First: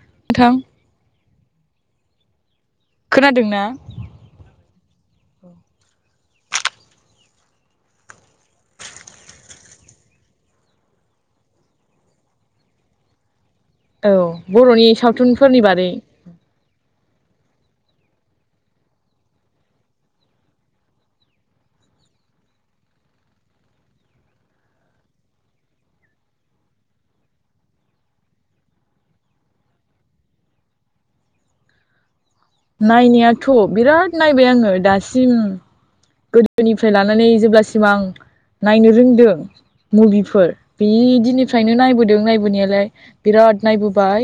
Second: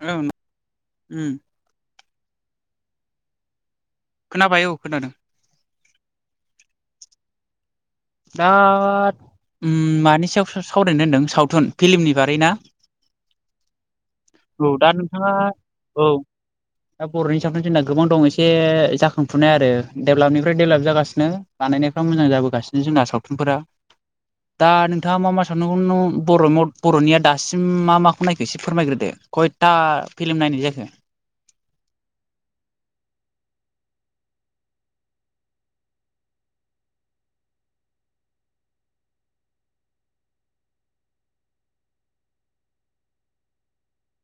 उम। नोंथां खोनादोंना? खोनाबाय औ खोनादों। दा। उम मानि सायाव सावरायनो होनदों सावथुन फिल्मनि बारैना? [inaudible] औ बर'नि दा नोंथाङा सावथुनफोरनि बादै औ दा बर'नि सावथुन जोंना गोबां दं एसे जाखांफुनाय आरो डेभलापनिफ्राय डेभलाप जाबोगासिनो बानायनायफ्रा मोजां जाबोगासिनो। जोंना सावथुनफोरा। दा नोंथाङा मा मा सावथुनखौ नु बर बर'निया दासिम मा माखौ नायखो एसे फोरमायग्रोदो। कयथा फिल्म नायनाय जाखो? नायनायाथ' बिराद नायबाय आङो दासिम। गोदोनिफ्राय लानानै जेब्लासिम आं नायनो रोंदो मुभिफोर बि दिननिफ्रायनो नायबोदों नायबोनायालाय बिराद राद नायबोबाय।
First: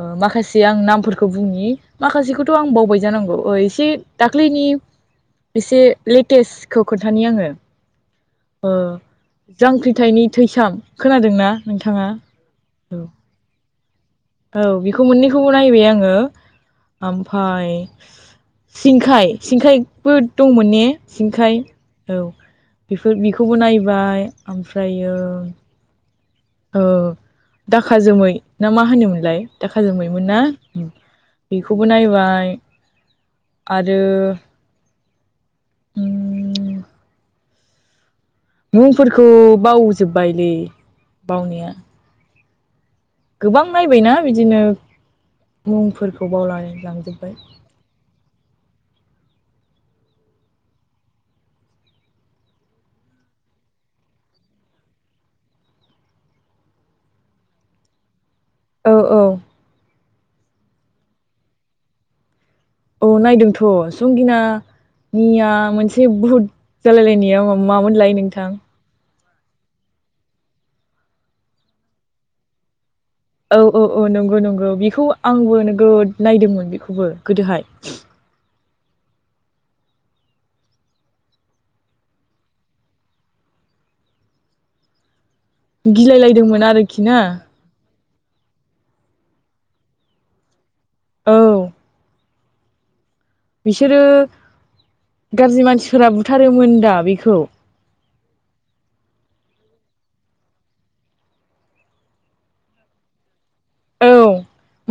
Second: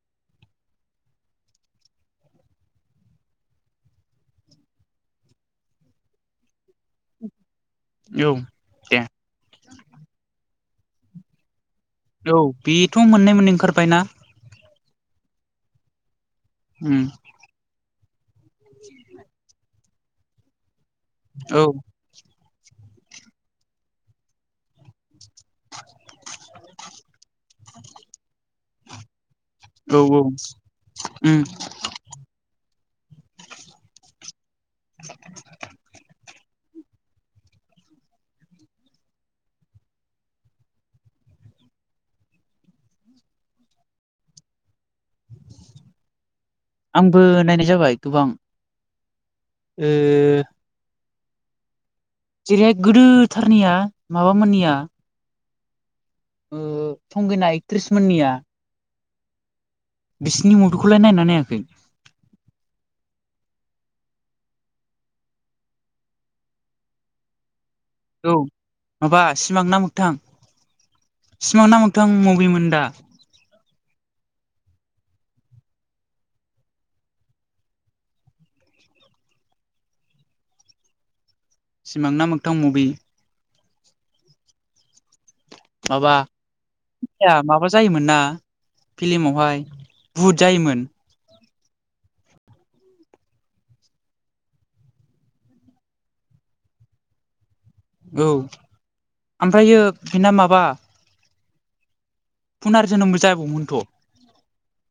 ओ माखासे आं नामफोरखौ बुंनि माखासेखौथ' आं बावबाय जानांगौ ओ एसे दाख्लैनि एसे लेटेस्टखौ खोन्थानि आङो औ ओ जांख्रिथायनि थैसाम। खोनादोंना नोंथाङा? दे औ औ बेथ' मोननै मोननै ओंखारबायना औ बेखौ मोननै खौबो नायबाय आङो उम ओमफाय सिंखाय। सिंखाय बो दंमोन ने सिंखाय? औ औ बेफोर बेखौबो नायबाय ओमफ्रायो ओ दाखा जोमै ना मा होनोमोनलाय? दाखा औ जोमै औ मोनना उम बेखौबो नायबाय। आरो उम मुंफोरखौ बावजोबबायलै बावनाया। गोबां नायबायना बिदिनो मुंफोरखौ बावलाय आंबो नायनाय जाबाय गोबां। ओ जेरैहाय गोदोथारनिया माबामोननिया संगिना एकट्रिस मोननिया। औ औ। बिसिनि मुभिखौलाय नायना नायाखै? औ नायदोंथ' संगिनानिया मोनसे बुहुद जालायलायनाया मा मामोनलाय औ नोंथां? माबा सिमां ना मोगथां। सिमां ना मोखथां मुभिमोन दा? औ औ औ नंगौ नंगौ बेखौ आंबो नोगोद नायदोंमोन बेखौबो गोदोहाय। सिमां ना मोगथां मुभि। माबा गिलायलायदोंमोन आरोखि ना [unintelligible] माबा जायोमोन ना? फिल्मावहाय बुहुत जायोमोन। औ बिसोरो गाज्रि मानसिफोरा बुथारोमोन दा बेखौ। औ ओमफ्रायो बिना माबा फुनार जोनोमबो जाबावोमोन। औ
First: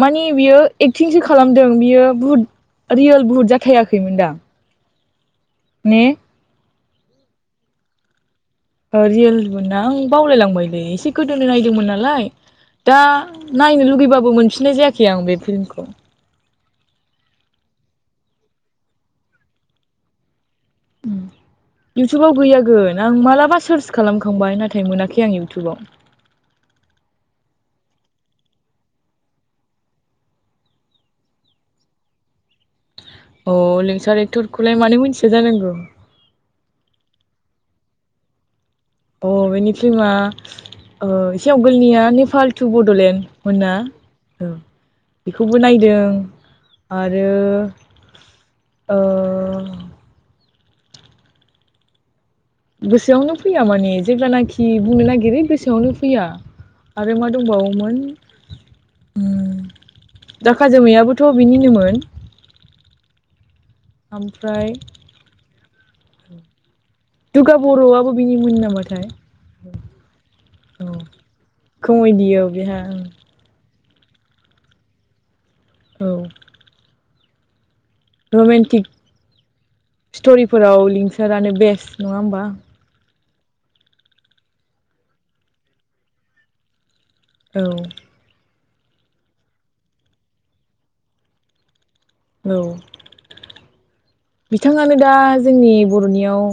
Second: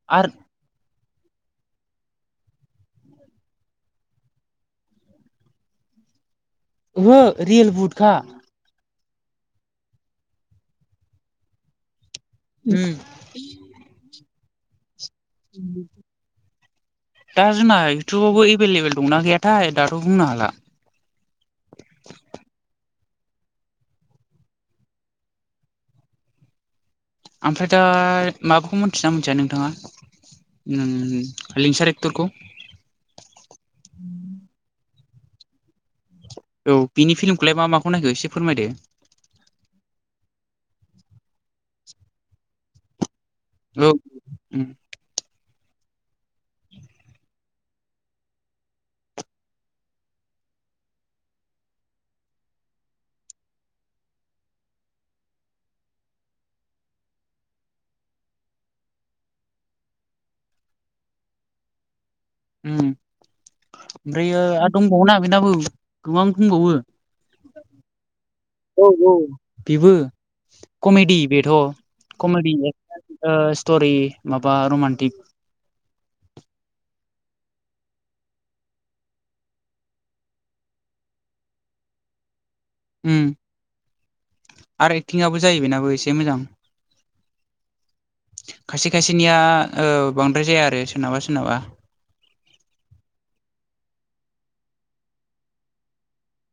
माने बियो एक्टिंसो खालामदों बियो बुहुत रियेल बुहुत जाथायाखैमोन दां। ने? ओहो रियेल बुहुतखा। ओ रियेलमोना आं बावलायलांबायलै एसे गोदोनो नायदोंमोन नालाय। उम दा नायनो लुगैबाबो मोनफिननाय जायाखै आं बे फिल्मखौ। दा जोंना इउथुबावबो एभेलेबेल दंना गैयाथाय दाथ' बुंनो हाला। इउटुबाव गैयागोन। आं मालाबा सार्च खालामखांबाय नाथाय मोनाखै आं इउटुबाव। ओमफ्राय दा माबाखौ मोनथिना मोनथिया नोंथाङा? उम लिंसार एक्टरखौ अ लिंसार एक्टरखौलाय मानो मिथिया जानांगौ? औ बिनि फिल्मखौलाय मा माखौ नायखो एसे फोरमायदो। अ बेनि फिल्मा ओ एसे आवगायनिया नेपाल टु बड'लेण्ड। मोना औ ओ उम बेखौबो नायदों आरो ओ गोसोआवनो फैया माने जेब्लानाखि बुंनो नागिरो गोसोआवनो फैया। आरो मा दंबावोमोन उम दाखा जोमैयाबोथ' बिनिनोमोन। उम ओमफ्रायो ओमफ्राय आरो दंबावोन बेनाबो गोबां दंबावो। दुगा बर'आबो बिनिमोन औ नामाथाय। औ बेबो औ कमेडि बेथ' कमेडियाव कमेडि ओ बेहा स टरि माबा रमान्टिक। औ। रमेन्टिक स्ट'रिफोराव लिंसारानो बेस्ट नङा होमबा? उम। आरो एक्टिंआबो जायो बेनाबो एसे मोजां। औ। खायसे खायसेनिया ओ बांद्राय जाया आरो सोरनाबा सोरनाबा। औ। बिथाङानो दा जोंनि बर'नियाव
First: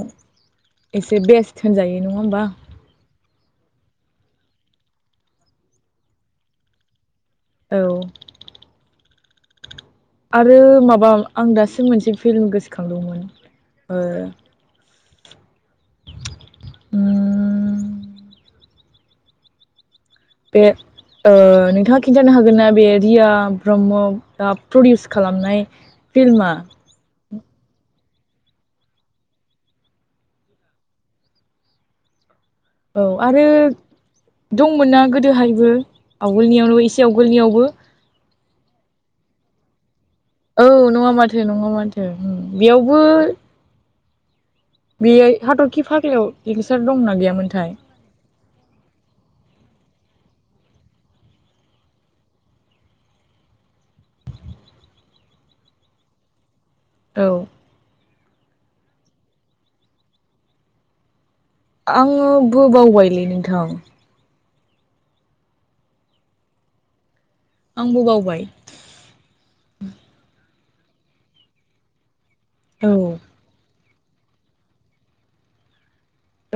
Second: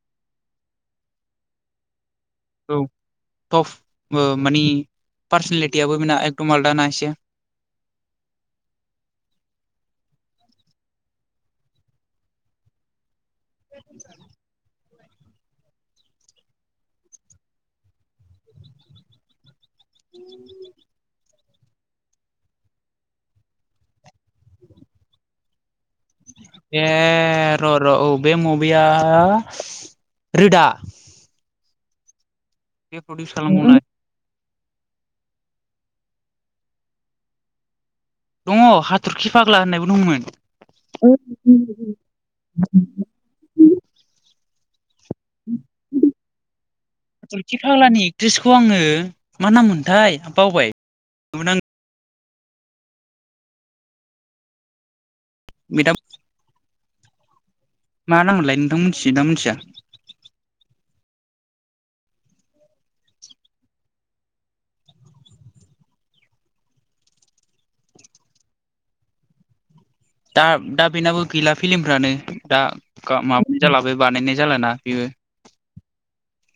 एसे बेस्ट होनजायो। नङा होमबा? टफ ओ मानानि पार्सनेलिटियाबो बे एखदम आलदा ना एसे औ। आरो माबा आं दासिम मोनसे फिल्म गोसोखांदोंमोन ओ उम बे [inaudible] ओ नोंथाङा खिन्थानो हागोन ना बे रिया ब्रह्मआ ओ प्रडिउस खालामनाय फिल्मा ए र' र' औ बे मुभिया रोदा। औ बे प्रडिउस आरो खालाम मावनाय दंमोन ना गोदोहायबो आवगोलनियावनो एसे आवगोलनियावबो। दङ हाथरखि फाग्ला होननायबो दंमोन। औ नङा माथो नङा माथो उम बेयावबो बे हाथरखि फाग्लायाव देंसार दंना हाथरखि गैयामोनथाय फागलानि एक्ट्रेसखौ आङो मा नाम मोन थाय बावबाय नुनां मेदाम औ। मा नाम मोनलाय नोंथां मिथियो ना मिथिया? आङो ब बावबायलै नोंथां। आंबो बावबाय। दा दा बेनाबो गैला फिलिमफ्रानो दा औ ग माबानि जाला। बो बानायनाय जालाना बेबो।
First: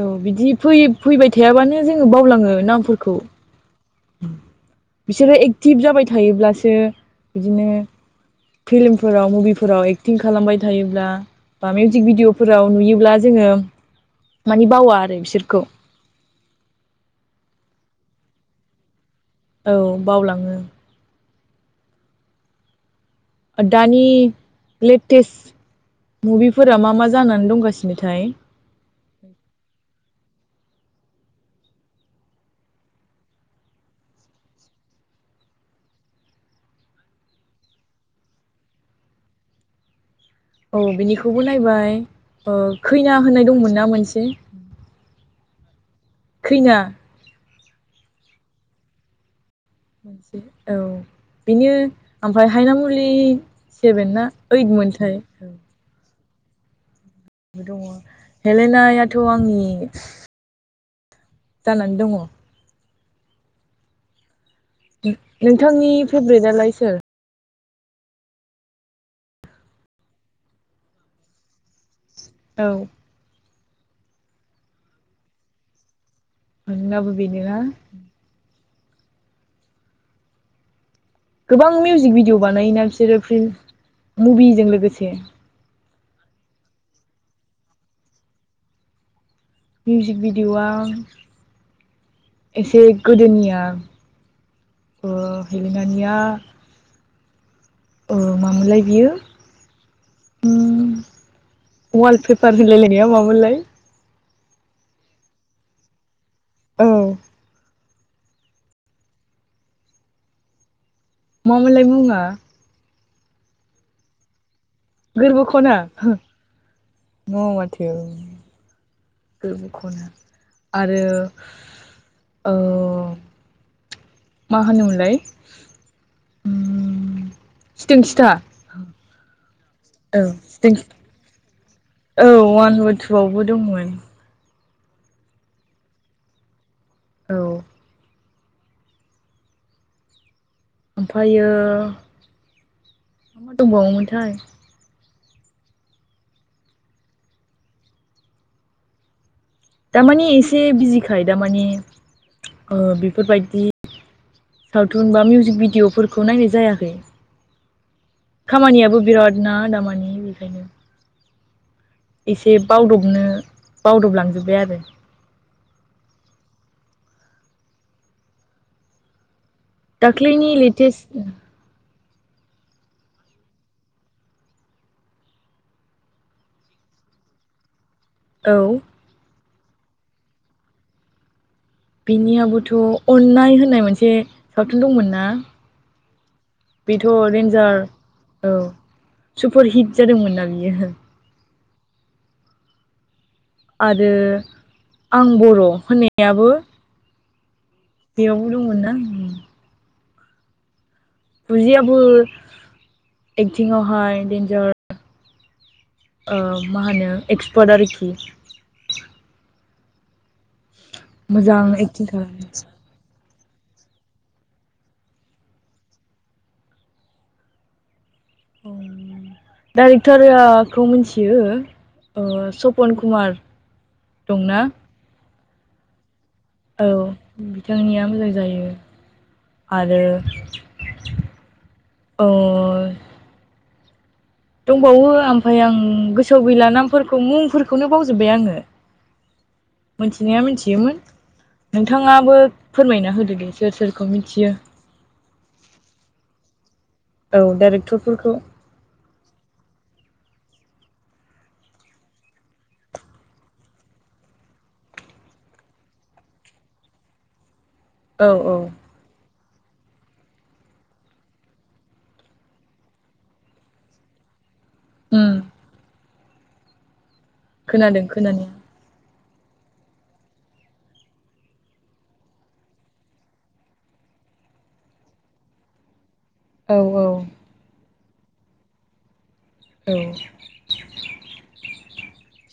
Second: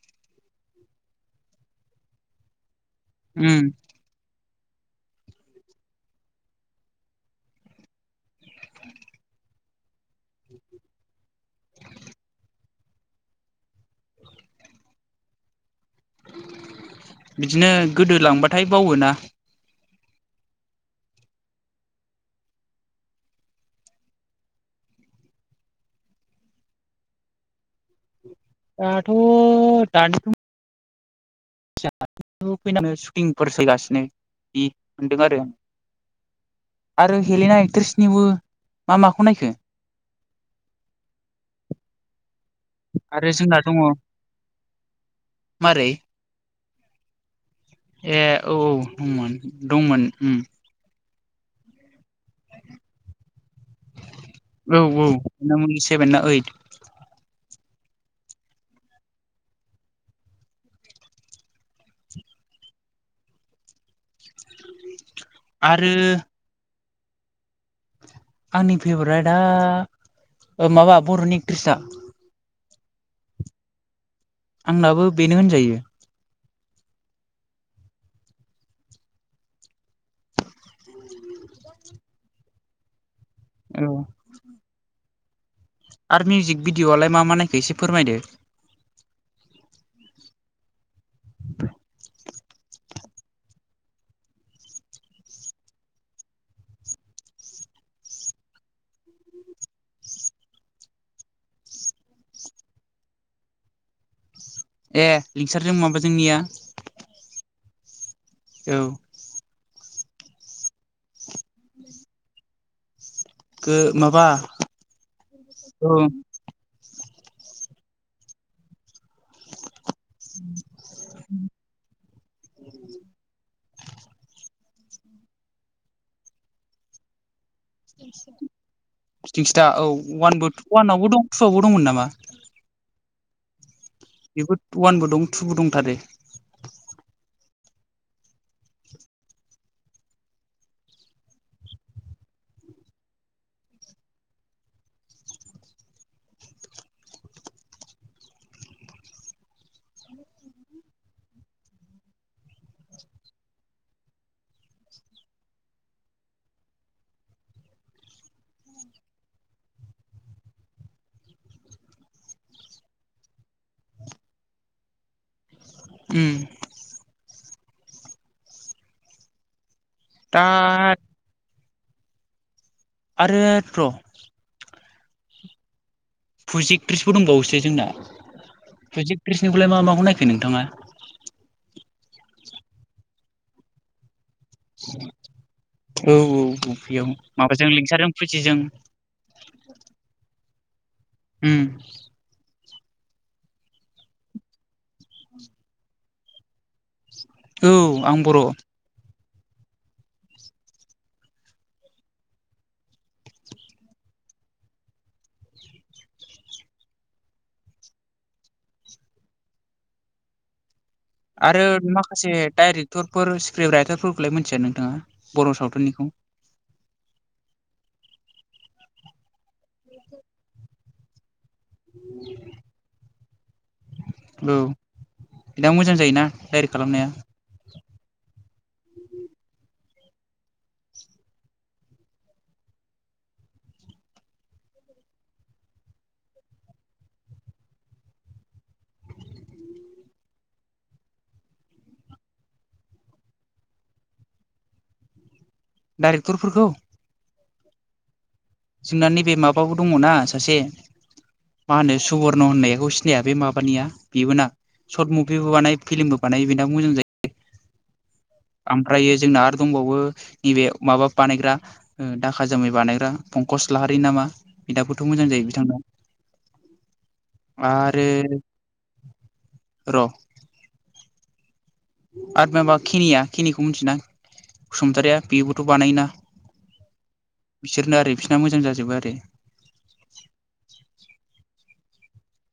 औ बिदि फै फैबाय थायाबानो जोङो बावलाङो नामफोर उम। बिसोरो एक्टिभ जाबाय थायोब्लासो बिदिनो फिल्मफोराव मुभिफोराव एक्टिं खालामबाय थायोब्ला बा मिउजिक भिडिअफोराव नुयोब्ला जोङो मानि बावा आरो बिसोरखौ। बिदिनो गोदो लांबाथाय बावो ना। औ बावलाङो। दानि लेटेस्ट मुभिफोरा मा मा जानानै दंगासिनोथाय दाथ' दानि फैनानै सुटिंफोर सोलिगासिनो बि मोनदों आरो आरो हेलेना एक्ट्र्रिसनिबो मा माखौ नायखो औ बिनिखौबो नायबाय ओ खैना आरो होननाय जोंना दङ दंमोनना मोनसे मारै खैना ए औ दंमोन दंमोन उम औ बेनो ओमफ्राय हायनामुलि सेभेन ना ओइद औ मोनथाय औ ना मोन सेभेन ना ओइट दङ हेलेनायाथ' आंनि जानानै दङ। नोंथांनि आरो फेभ्रेटलाय सोर? आंनि फेभरेटआ माबा बर'नि एक्ट्रिसा? औ। आंनाबो बेनो होनजायो। नोंनाबो बेनो ना? गोबां मिउजिक भिडिअ बानायोना बिसोरो फ्रि मुभिजों लोगोसे आर मिउजिक भिडिअ'आलाय मा मा नायखो एसे फोरमायदो? मिउजिक भिडिअआ फ्राय एसे गोदोनिया ओ हेलेनाानिया औ मा मोनलाय बियो? ओम वालपेपार होलायलायनाया मामोनलाय ए लिंसारजों मङाबा जोंनिया औ औ। मा मोनलाय मुङा? गो माबा गोरबो खना औ ओ न' माथो गोरबो खना आरो ओ मा होनोमलाय? बिथिं सिथा औ वानबो वानावबो दं टुआवबो दंमोन नामा? गोआवबो दंमोन। होद वानबो दं टुबो दंथारो। औ। ओमफ्रायो मा मा दंबावोमोनथाय? दारमाने एसे बिजिखाय दामानि बेफोरबायदि सावथुन बा मिउजिक भिडिअफोरखौ नायनाय जायाखै। खामानियाबो बिराद ना दामानि बेखायनो। एसे बावदबनो बावदबलांजोब्बाय आरो। उम दा दाख्लैनि लेटेस्ट आरो प्र' फुजि एट्रिसबो दंबावोसो जोंना औ फुजि एट्रिस मा माखौ नायखो नोंथाङा? बिनियाबोथ' अन्नाय होननाय मोनसे सावथुन दंमोन ना? औ औ। औ बेथ' बेयाव माबाजों देन्जार लिंसारजों औ फुजिजों सुपार हिट जादोंमोनना बियो। उम। आरो आं बर' होननायाबो औ आं बर' बेयावबो दं ना उम फुजियाबो एक्टिंआवहाय डेन्जार। ओ मा होनो एक्सपार्ट आरोखि। मोजां आरो एक्टिं माखासे खालामो डायरेक्टर फोर स्क्रिप्ट राइटारफोरखौलाय मिथिया नोंथाङा बर' सावथुननिखौ? औ डाइरेक्टरखौ मिथियो। सपन कुमार औ दंना? मोजां जायोना डाइरेक्ट खालामनाया? जोंनिया मोजां जायो। आरो अ। दंबावो ओमफ्राय आं गोसोआव गैला नामफोरखौ मुंफोरखौनो बावजोबबाय आङो। मिथिनाया मिथियोमोन। नोंथाङाबो फोरमायना होदो दे सोर सोरखौ मिथियो। डाइरेक्टरफोरखौ? औ डाइरेक्टरफोरखौ। नोंना नैबे माबाो दङ ना सासे। मा होनो सुवरर्न होननायखौ सिनाया बे माबानिया बेबो ना। सर्ट मुभिबो बानायो फिल्मबो बानायो बेनाबो मोजां जायो। औ औ ओमफ्रायो जोंना दंबावो नैबे माबा बानायग्रा दाखा जामै बानायग्रा फंकस लाहारि नामा? बिनाबोथ' उम मोजां जायो। बिथांनाव खोनादों आरो खोनानाया र' आरो माबा खिनिया खिनिखौ मिथियोना बसुमतारिया बेबोथ' बानायोना। औ औ बिसोरनो आरो बिसोरना मोजां जाजोबो आरो। औ।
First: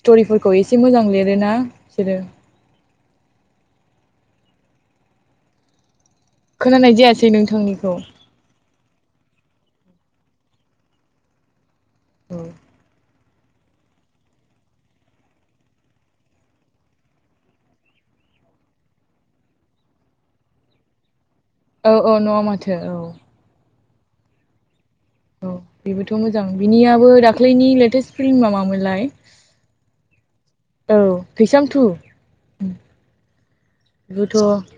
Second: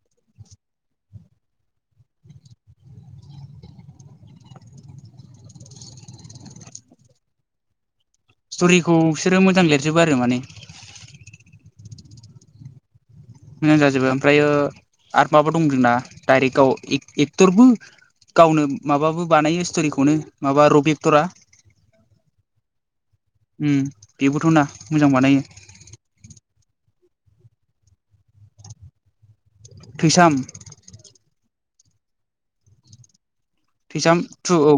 स्ट'रिफोरखौ एसे मोजां लिरोना बिसोरो। खोनानाय जायासै नोंथांनिखौ। स्ट'रिखौ बिसोरो मोजां लिरजोबो आरो माने। औ। मोजां जाजोबो ओमफ्रायो आर माबा दं जोंना डाइरेक्टआव एक्टरबो गावनो माबाबो बानायो स्ट'रिखौनो माबा रबि एक्टरा औ औ न'आव माथो औ। बेबोथ' ना। मोजां बानायो औ बेबोथ' मोजां बिनियाबो दाख्लैनि लेटेस्ट फिल्मा मामोनलाय? थैसाम। औ थैसाम थु। थैसाम बेबोथ' थु औ।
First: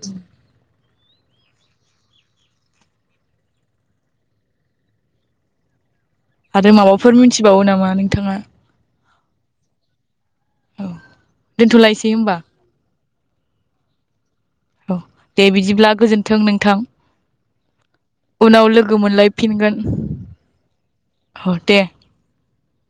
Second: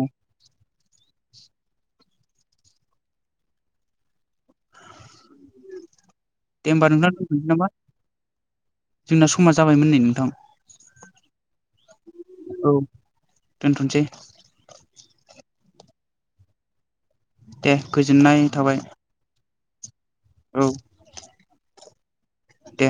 दे आरो होमबा नोंथां माबाफोर दोनथ'नोसै मिथिबावो नामा नोंथाङा? जोंना समा जाबायमोन नै नोंथां। दोन्थ'लायसै होनोमबा। दोन्थ'नोसै। औ दे बिदिब्ला गोजोन्थों नोंथां। दे गोजोननाय थाबाय। हरफिन औ हरगोन दे। दे।